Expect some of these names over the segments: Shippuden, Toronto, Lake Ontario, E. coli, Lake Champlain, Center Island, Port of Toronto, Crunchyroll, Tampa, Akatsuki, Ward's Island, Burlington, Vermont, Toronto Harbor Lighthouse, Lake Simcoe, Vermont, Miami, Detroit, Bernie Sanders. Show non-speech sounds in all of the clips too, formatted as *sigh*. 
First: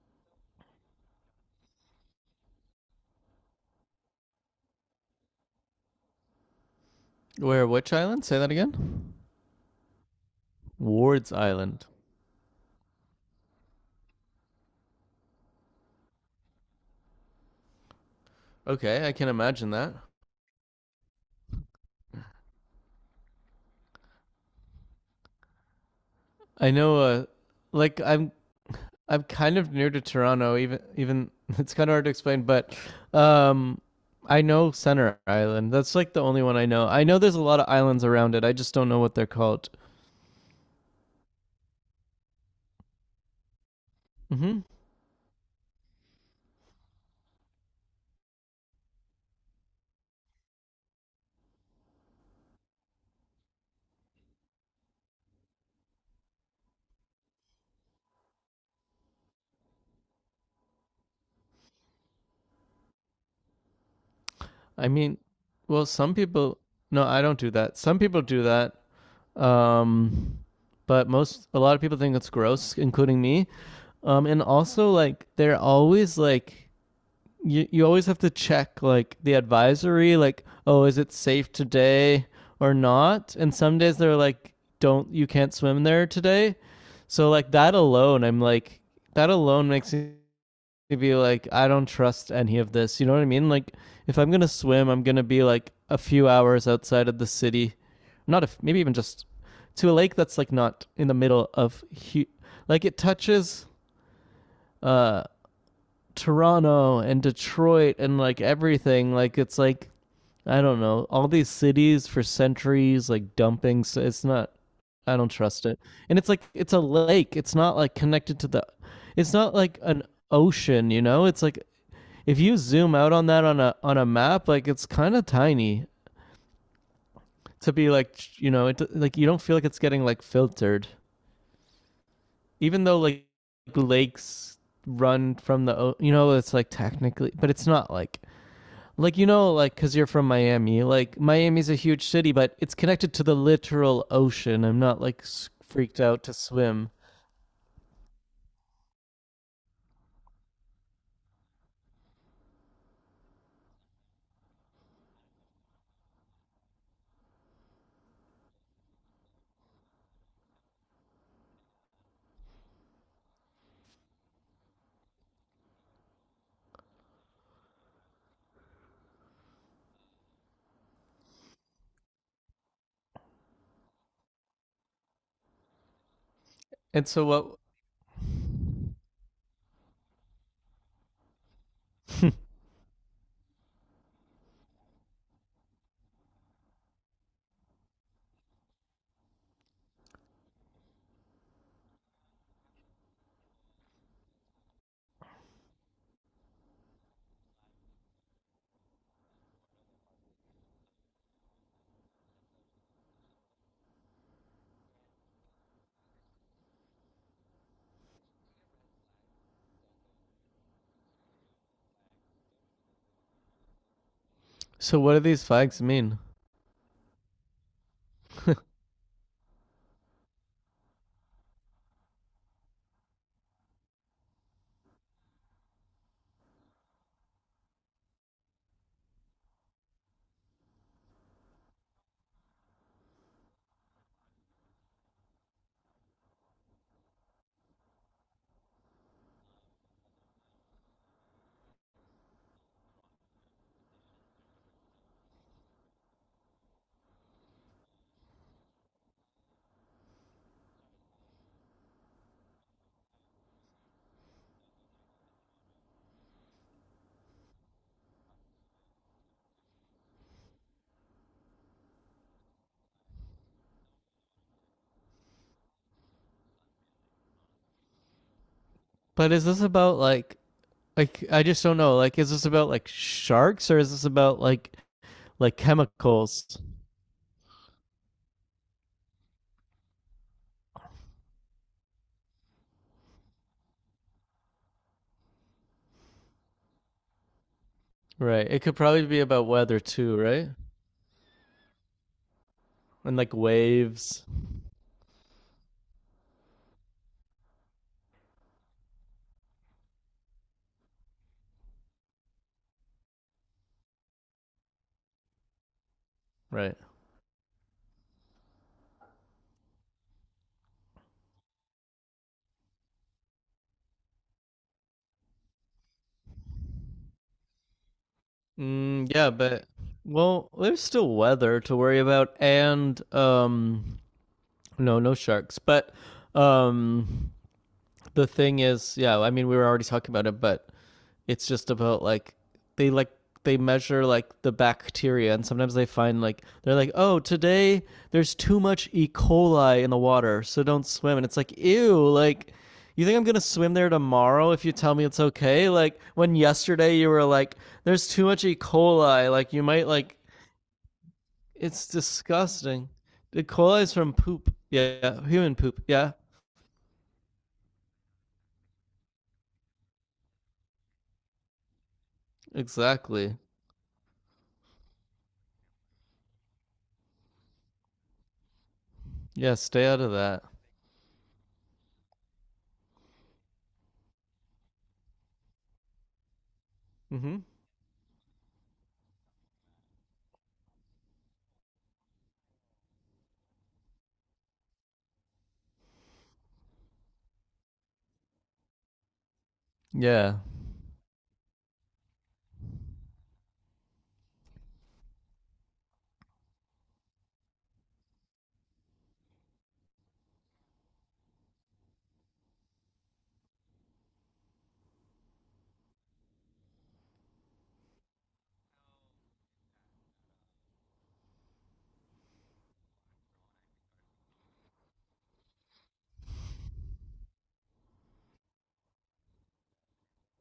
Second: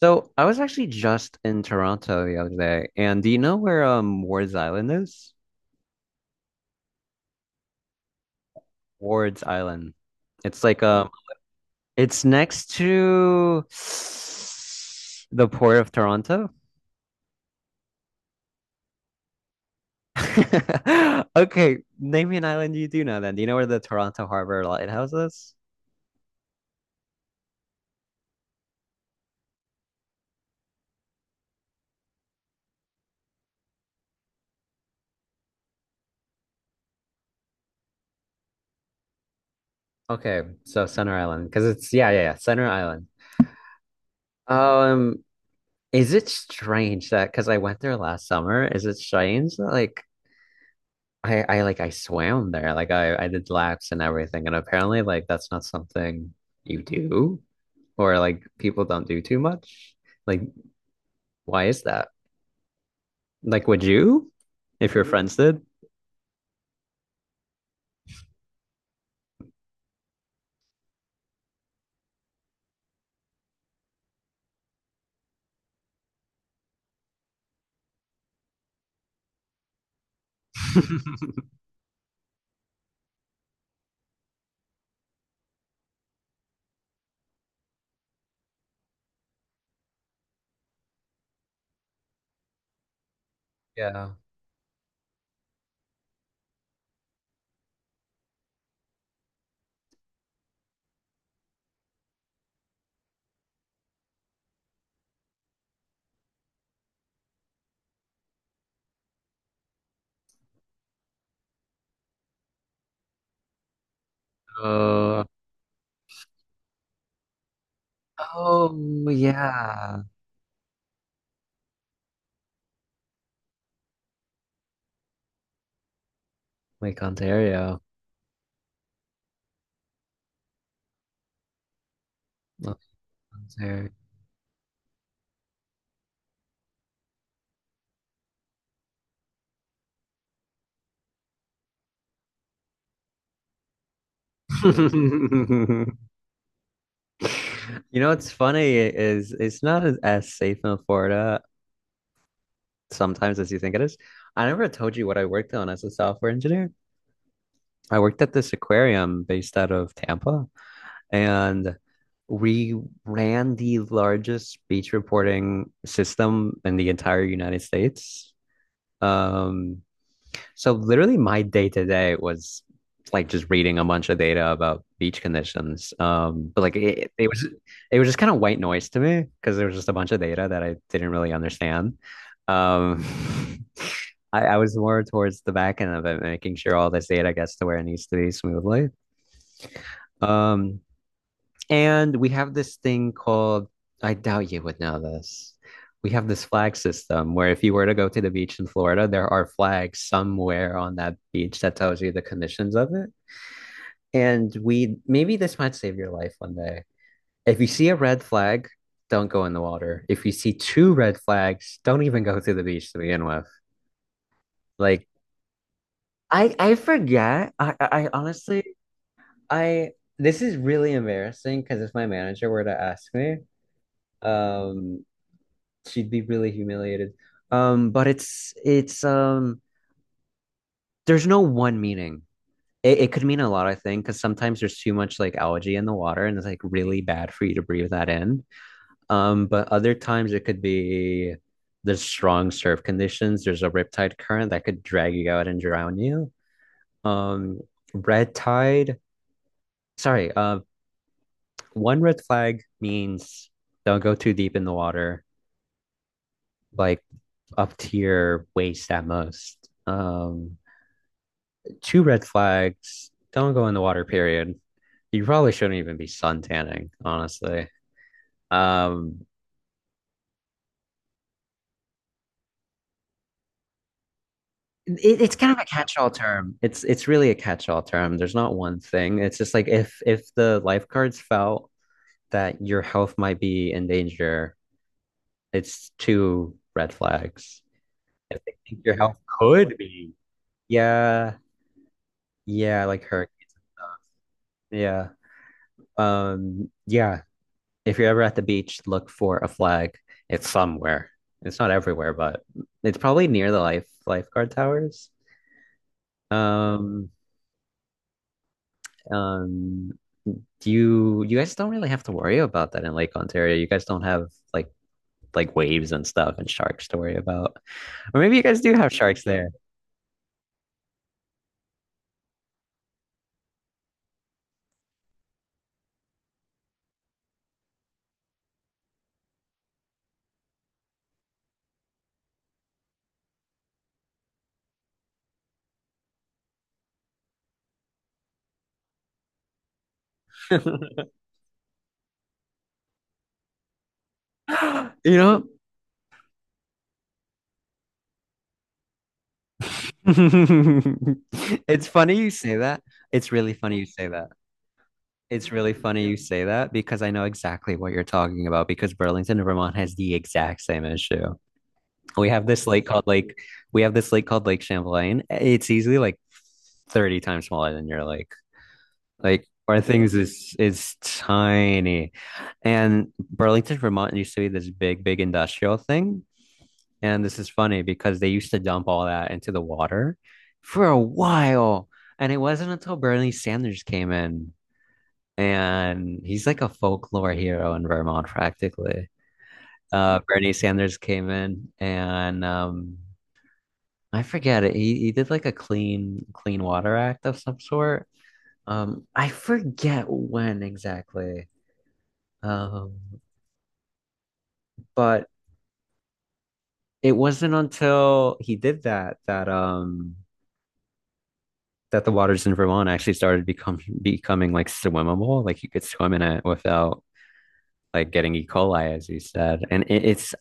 So I was actually just in Toronto the other day, and do you know where Ward's Island is? Where? Which island? Say that again. Ward's Island. It's like Ward's Island. it's next to *sighs* the Port of Toronto. Okay, I can imagine that. *laughs* Okay, name me an island you do know then. Do you know where the Toronto Harbor Lighthouse is? I know. Like I'm kind of near to Toronto. Even *laughs* it's kind of hard to explain, but um, I know Center Island. That's like the only one I know. I know there's a lot of islands around it. I just don't know what they're called. Okay, so Center Island, because it's yeah, yeah, yeah, Center Island. Hmm. Um, is it strange that because I went there last summer, is it strange that like I like I swam there. Like I did laps and everything. And apparently like that's not something you do or like people don't do too much. Like why is that? Like would you I if your mean, friends did? well, some people. No, I don't do that. Some people do that. Um, but most a lot of people think it's gross, including me. And also like they're always like you always have to check like the advisory like, oh, is it safe *laughs* today or not? And some days they're like, don't, you can't swim there today. So like that alone, I'm like that alone makes me to be like, I don't trust any of this. You know what I mean? Like, Yeah. if I'm gonna swim, I'm gonna be like a few hours outside of the city, not if maybe even just to a lake that's like not in the middle of hu- like it touches uh Toronto and Detroit and like everything. Like it's like I don't know. All these cities for centuries, like dumping. So it's not. I Uh, don't trust it. And it's like it's a lake. It's not like connected to the. oh It's not like yeah. an ocean. You know. It's like if you zoom out on that on a map, like it's kind of tiny Lake to Ontario. be like, you know, it like you don't feel like it's getting like filtered, even Lake though like Ontario. lakes run from the, you know, it's like technically, but it's not like. Like you know, like because you're from Miami, like Miami's a huge city, but it's connected to the literal ocean. I'm not like *laughs* freaked out to swim. You know what's funny is it's not as safe in Florida sometimes as you think it is. I never told you what I worked on as a software engineer. I worked at this aquarium based out of Tampa, and we ran the largest beach reporting system in the entire United States. Um, so literally my day to day was like just reading a bunch of data about beach conditions. But like And it, so it was what? it was just kind of white noise to me because there was just a bunch of data that I didn't really understand. Um, *laughs* I was more towards the back end of it, making sure all this data gets to where it needs to be smoothly. Um, and we have this thing called, I doubt you would know this. We have this flag system where if you were to go to the beach in Florida, there are flags somewhere on that beach that tells you the conditions of it. And we maybe this might save your life one day. If you see a red flag, don't go in the water. If you see two red flags, don't even go to the beach to begin with. *laughs* So Like what do these flags mean? I forget. I honestly I this is really embarrassing because if my manager were to ask me, Um, she'd be really humiliated. But it's there's no one meaning. It could mean a lot, I think, because sometimes there's too much like algae in the water and it's like really bad for you to breathe that in. But other times it could be there's strong surf conditions, there's a riptide current that could drag you out and drown you. Um, red tide, sorry, one red flag means don't go too deep in the water. Like up to your waist at most. Um, two red flags. Don't go in the water, period. You probably shouldn't even be sun tanning, honestly. Um, But is this about like I just don't know. Like, is this about like sharks or is this about it's kind like of a catch-all term. chemicals? It's really a catch-all term. There's not one thing. It's just like if the lifeguards felt that your health might be in danger, it's two red flags. If Right. they It could think your probably health be about could weather be, too, right? yeah, yeah, like And like hurricane. waves. Yeah. Yeah, if you're ever at the beach, look for a flag. It's somewhere. It's not everywhere, but it's probably near the lifeguard towers. Right. Um, um, you guys don't really have to worry about that in Lake Ontario. You guys don't have like waves and stuff and sharks to worry about. Or maybe you guys do have Mm, sharks yeah, there. but *laughs* well, there's still weather to worry about and no, no sharks. But um the thing is, yeah, I mean we were already talking about it, but it's just about like they measure like the bacteria and sometimes they find like they're like, "Oh, today there's too much E. coli in the water, so don't swim." And it's like, "Ew, like you think I'm going to swim there tomorrow if you tell me You it's know? okay?" Like when yesterday you were like, "There's too much E. coli, like you might like *laughs* it's It's funny you say that. disgusting." It's E. really funny coli you is say from that. poop. Yeah, yeah, It's human really poop. funny Yeah. you say that because I know exactly what you're talking about because Burlington, Vermont has the exact same issue. We have this lake called Lake, Exactly. we have this lake called Lake Champlain. It's easily like 30 times smaller than your lake. Like Yeah, our stay out of things that. is tiny. And Burlington, Vermont used to be this big, big industrial thing. And this Mm-hmm. is funny because they used to dump all that into the water for a while. And it wasn't until Bernie Sanders came in and he's like a folklore hero in Vermont practically. Yeah. Bernie Sanders came in and I forget it. He did like a clean water act of some sort. I forget when exactly. Um, but it wasn't until he did that that that the waters in Vermont actually started become becoming like swimmable. Like you could swim in it without like getting E. coli, as you said. And it, it's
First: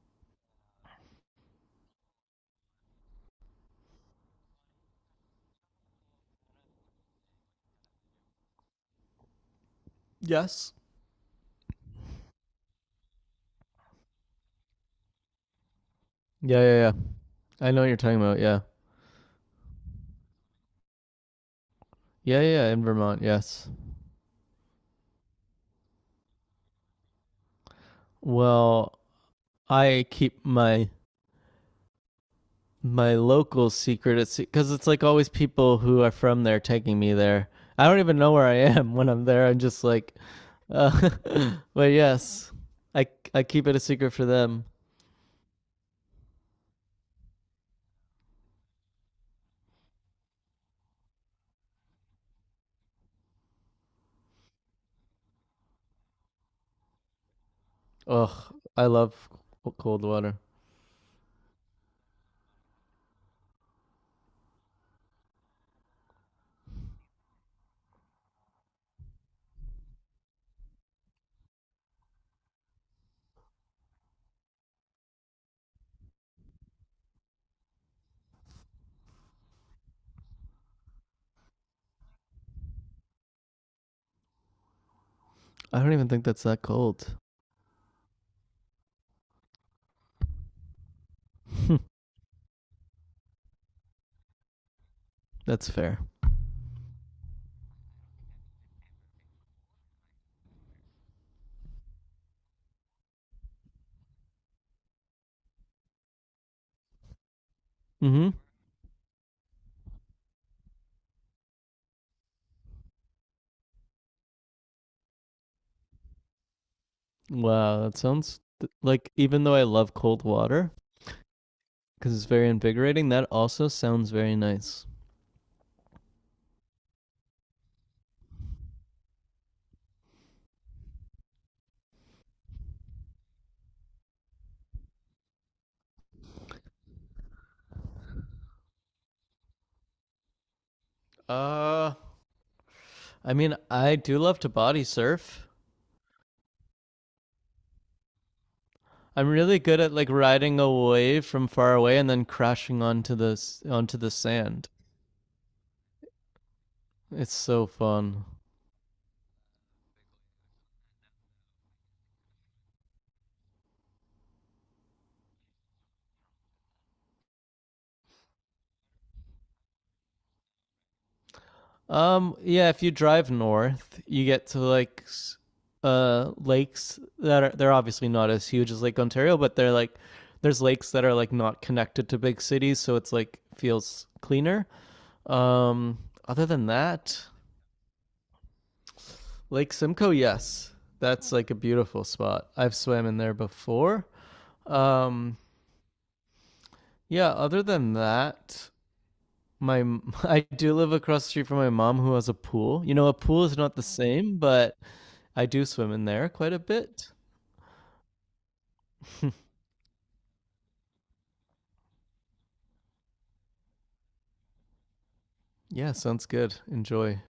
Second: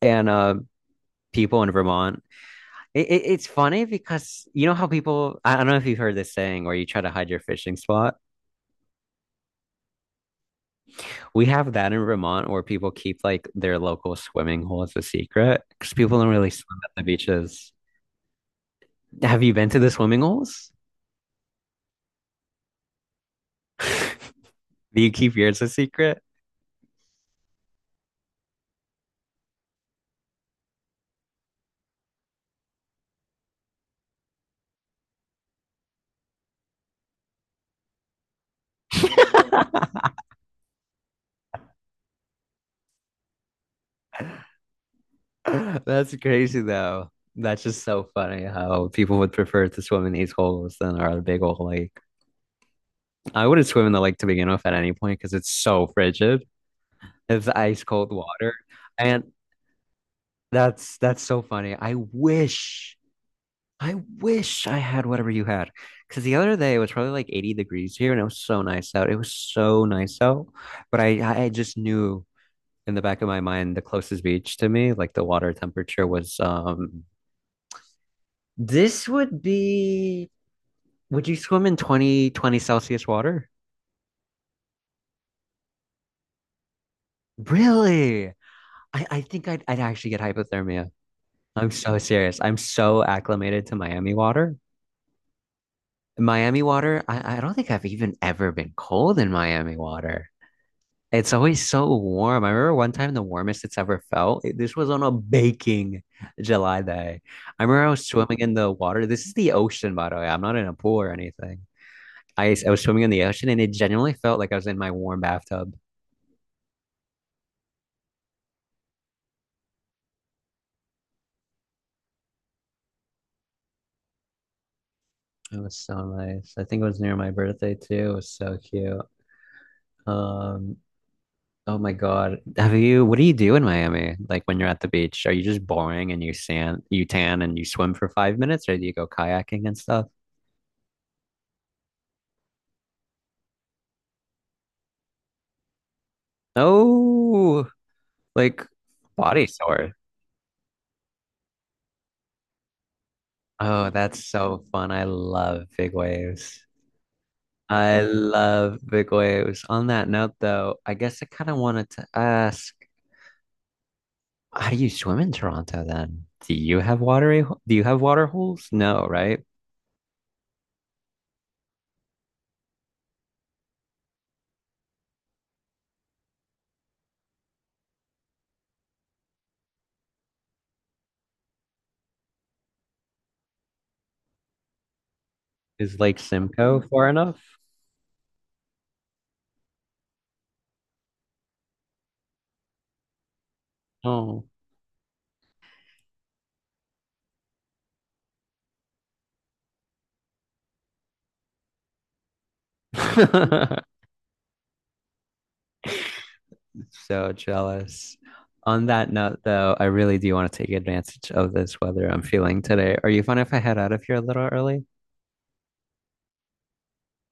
and people in Vermont it's funny because you know how people, I don't know if you've heard this saying where you try to hide your fishing spot. Yes. We have that in Vermont where people keep like their local swimming hole as a secret because people don't really Yeah, swim yeah, at yeah. the I beaches. know what you're talking about. Yeah. Have you been to the swimming holes? Yeah, yeah, yeah, in Vermont, yes. *laughs* Do you keep yours a secret? Well, I keep my my local secret it's cuz it's like always people who are from there taking me there. I don't even know where I am *laughs* when I'm *laughs* there. I'm just like uh, *laughs* but yes. I I keep it a secret for them. That's crazy though. That's just so funny how people would prefer to swim in these holes than our big old lake. I wouldn't swim in the lake to begin with at any point because it's so frigid. It's ice cold water. Ugh, I And love cold water. that's so funny. I wish I had whatever you had. Because the other day it was probably like 80 degrees here and it was so nice out. It was so nice out. But I just knew in the back of my mind the closest beach to me, like the water temperature was this would be would you swim in twenty Celsius water? I don't even think that's that cold. Really? I think I'd actually get hypothermia. I'm *laughs* so serious. I'm so acclimated to Miami water That's fair. Miami water, I don't think I've even ever been cold in Miami water. It's always so warm. I remember one time the warmest it's ever felt. This was on a baking July day. I remember I was Mm-hmm. swimming in the water. This is the ocean, by the way. I'm not in a pool or anything. I was swimming in the ocean and it genuinely felt like I was in my warm bathtub. Wow, that sounds like even though I love cold water because it's very invigorating, that also sounds very nice. It was so nice. I think it was near my birthday too. It was so cute. Um, Oh my God. What do you do in Miami? Like when you're at the beach, are you just boring and you sand, you tan and you swim for 5 minutes or do you go kayaking and stuff? Uh, I mean, I do love to body surf. Oh, like I'm body really good at sore. like riding a wave from far away and then crashing onto the Oh, onto the that's so sand. fun. I love big waves. It's so I fun. love big waves. On that note, though, I guess I kind of wanted to ask, how do you swim in Toronto then? Do you have do you have water holes? No, right? Yeah, if you drive north, you get to like lakes that are they're obviously not as huge as Lake Ontario, but they're like there's lakes that are like not connected to big cities, so it's like feels cleaner. Um, Is Lake other than Simcoe far that, enough? Lake Simcoe, yes. That's like a beautiful spot. I've swam in there before. Oh. Um, yeah, other than that, my *laughs* I do live across the street from my mom who has a pool. You know, a pool is not the *laughs* same, but I do swim in there quite a bit. So jealous. On that note, *laughs* though, I really do want to take advantage of this weather I'm feeling today. Are you fine if I head out of here a little early? Yeah, sounds good. Enjoy.